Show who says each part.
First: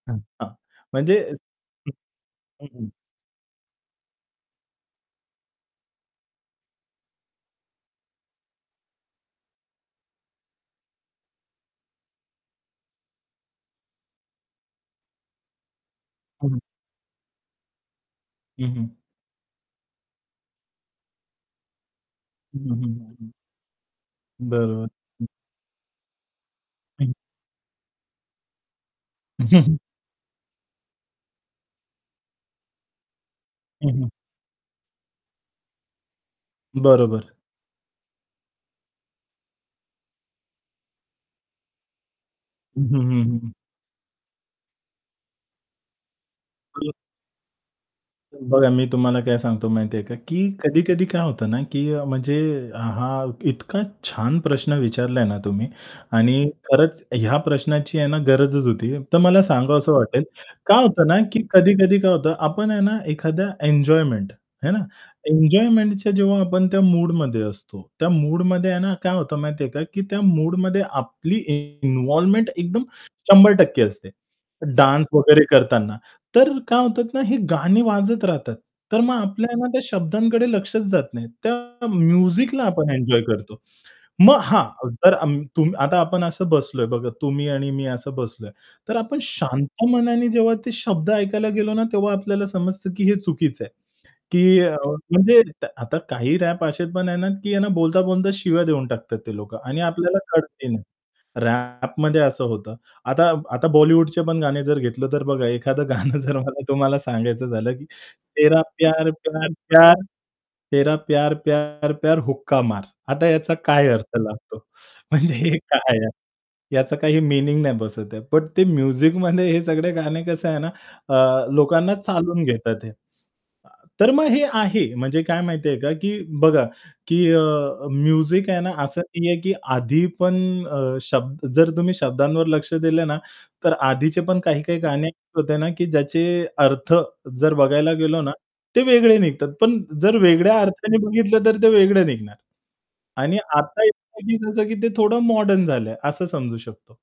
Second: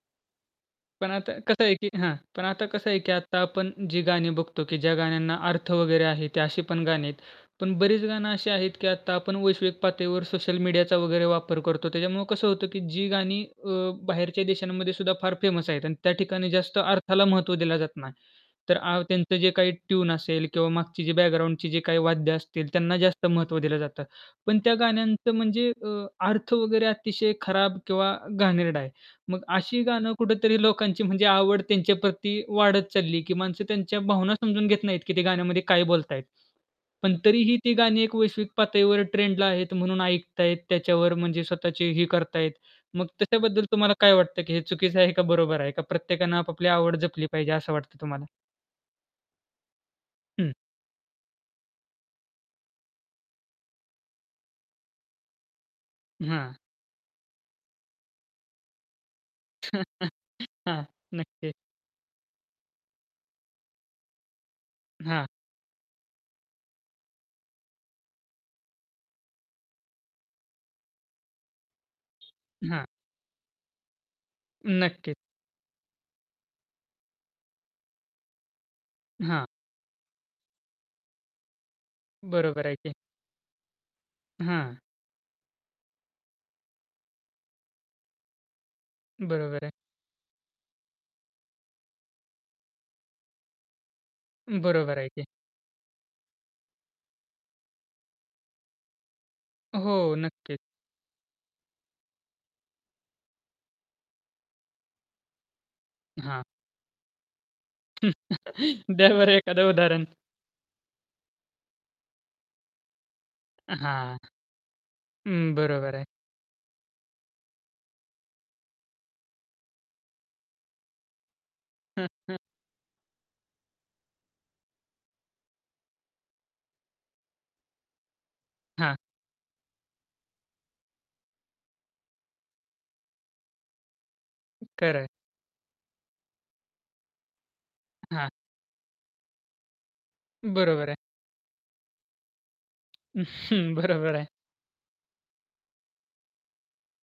Speaker 1: हं, हां.
Speaker 2: पण
Speaker 1: म्हणजे
Speaker 2: आता कसं आहे की हां. पण आता
Speaker 1: हं, हं, हं.
Speaker 2: कसं आहे की आता आपण जी गाणी बघतो की ज्या गाण्यांना अर्थ वगैरे आहे ते अशी पण गाणी आहेत. पण बरीच गाणं अशी आहेत की आता आपण वैश्विक पातळीवर सोशल मीडियाचा वगैरे वापर करतो. त्याच्यामुळे कसं होतं की जी गाणी अ, बाहेरच्या देशांमध्ये सुद्धा फार फेमस आहेत आणि त्या ठिकाणी
Speaker 1: हं.
Speaker 2: जास्त अर्थाला महत्त्व दिलं जात नाही.
Speaker 1: हं,
Speaker 2: तर
Speaker 1: हं.
Speaker 2: आ त्यांचं जे काही ट्यून असेल किंवा मागची जी बॅकग्राऊंडची जी काही वाद्य असतील,
Speaker 1: हं, हं,
Speaker 2: त्यांना
Speaker 1: हं,
Speaker 2: जास्त
Speaker 1: हं.
Speaker 2: महत्त्व दिलं जातं. पण त्या
Speaker 1: बरोबर. हं.
Speaker 2: गाण्यांचं म्हणजे अ, अर्थ वगैरे
Speaker 1: हं.
Speaker 2: अतिशय खराब किंवा घाणेरडा आहे. मग अशी गाणं कुठेतरी लोकांची म्हणजे आवड त्यांच्या प्रती वाढत चालली की माणसं
Speaker 1: हं,
Speaker 2: त्यांच्या
Speaker 1: हं.
Speaker 2: भावना समजून घेत नाहीत की ते गाण्यामध्ये काय बोलताहेत. पण
Speaker 1: बरोबर.
Speaker 2: तरीही ती गाणी एक वैश्विक पातळीवर ट्रेंडला आहेत म्हणून ऐकताहेत त्याच्यावर म्हणजे स्वतःची ही करताहेत.
Speaker 1: हं, हं,
Speaker 2: मग
Speaker 1: हं, हं.
Speaker 2: त्याच्याबद्दल तुम्हाला काय वाटतं की हे चुकीचं आहे का बरोबर आहे? का प्रत्येकाने आपापली
Speaker 1: [unintelligible]
Speaker 2: आवड जपली पाहिजे असं वाटतं तुम्हाला?
Speaker 1: बघा, मी तुम्हाला काय सांगतो माहिती आहे का, की
Speaker 2: हं.
Speaker 1: कधी-कधी काय होतं ना की अ, म्हणजे हा इतका छान प्रश्न विचारला ना तुम्ही आणि
Speaker 2: हां.
Speaker 1: खरंच ह्या प्रश्नाची आहे ना गरजच होती. तर मला सांगावसं वाटेल, काय
Speaker 2: हां,
Speaker 1: होतं ना की
Speaker 2: नक्की.
Speaker 1: कधी-कधी काय होतं, आपण आहे ना एखादा एन्जॉयमेंट हे ना,
Speaker 2: हां.
Speaker 1: एन्जॉयमेंटच्या जेव्हा आपण त्या मूडमध्ये असतो, त्या मूडमध्ये आहे ना काय होतं माहिती आहे का, की त्या मूडमध्ये आपली इन्व्हॉल्वमेंट एकदम
Speaker 2: हां.
Speaker 1: 100% असते. डान्स
Speaker 2: नक्कीच.
Speaker 1: वगैरे करताना, तर काय होतात ना ही गाणी वाजत राहतात. तर मग
Speaker 2: हां.
Speaker 1: आपलं त्या शब्दांकडे लक्षच जात नाही. त्या म्युझिकला
Speaker 2: बरोबर आहे
Speaker 1: आपण
Speaker 2: की.
Speaker 1: एन्जॉय करतो. मग
Speaker 2: हां.
Speaker 1: हां, जर अम तुम आता आपण असं बसलोय बघा तुम्ही आणि मी असं बसलोय, तर आपण
Speaker 2: बरोबर आहे.
Speaker 1: शांत मनाने जेव्हा ते शब्द ऐकायला गेलो ना, तेव्हा आपल्याला समजतं की हे चुकीचं आहे. की अ,
Speaker 2: बरोबर आहे की.
Speaker 1: म्हणजे आता काही रॅप असे पण आहेत ना की ना बोलता-बोलता शिव्या देऊन टाकतात ते लोक आणि
Speaker 2: हो,
Speaker 1: आपल्याला
Speaker 2: नक्कीच.
Speaker 1: कळतही नाही. रॅपमध्ये असं होतं. आता आता बॉलिवूडचे पण गाणे जर घेतलं तर बघा एखादं गाणं जर
Speaker 2: हां.
Speaker 1: मला तुम्हाला सांगायचं झालं की तेरा प्यार,
Speaker 2: द्या बरं
Speaker 1: प्यार,
Speaker 2: एखादं
Speaker 1: प्यार
Speaker 2: उदाहरण.
Speaker 1: तेरा प्यार, प्यार, प्यार हुक्का मार. आता याचा काय अर्थ
Speaker 2: हां.
Speaker 1: लागतो? म्हणजे
Speaker 2: हं,
Speaker 1: हे
Speaker 2: बरोबर
Speaker 1: काय
Speaker 2: आहे.
Speaker 1: आहे? याचा काही मीनिंग नाही बसत आहे. पण ते म्युझिकमध्ये हे सगळे गाणे कसं आहे ना अ, लोक ना
Speaker 2: हं, हं.
Speaker 1: चालून घेतात हे. अ, तर मग हे आहे म्हणजे काय माहिती आहे का की बघा की अ, अ, म्युझिक आहे ना
Speaker 2: हां.
Speaker 1: असं नाहीये की आधी पण अ, शब्द जर तुम्ही शब्दांवर लक्ष दिलं ना, तर आधीचे पण काही-काही
Speaker 2: खरं आहे.
Speaker 1: गाणी होते ना की ज्याचे अर्थ जर बघायला गेलो
Speaker 2: हां.
Speaker 1: ना, ते वेगळे निघतात. पण जर वेगळ्या
Speaker 2: बरोबर आहे.
Speaker 1: अर्थाने बघितलं तर ते वेगळं निघणार. आणि आता
Speaker 2: बरोबर आहे.
Speaker 1: असे आहे की ते थोडं मॉडर्न झालंय असं समजू शकतो.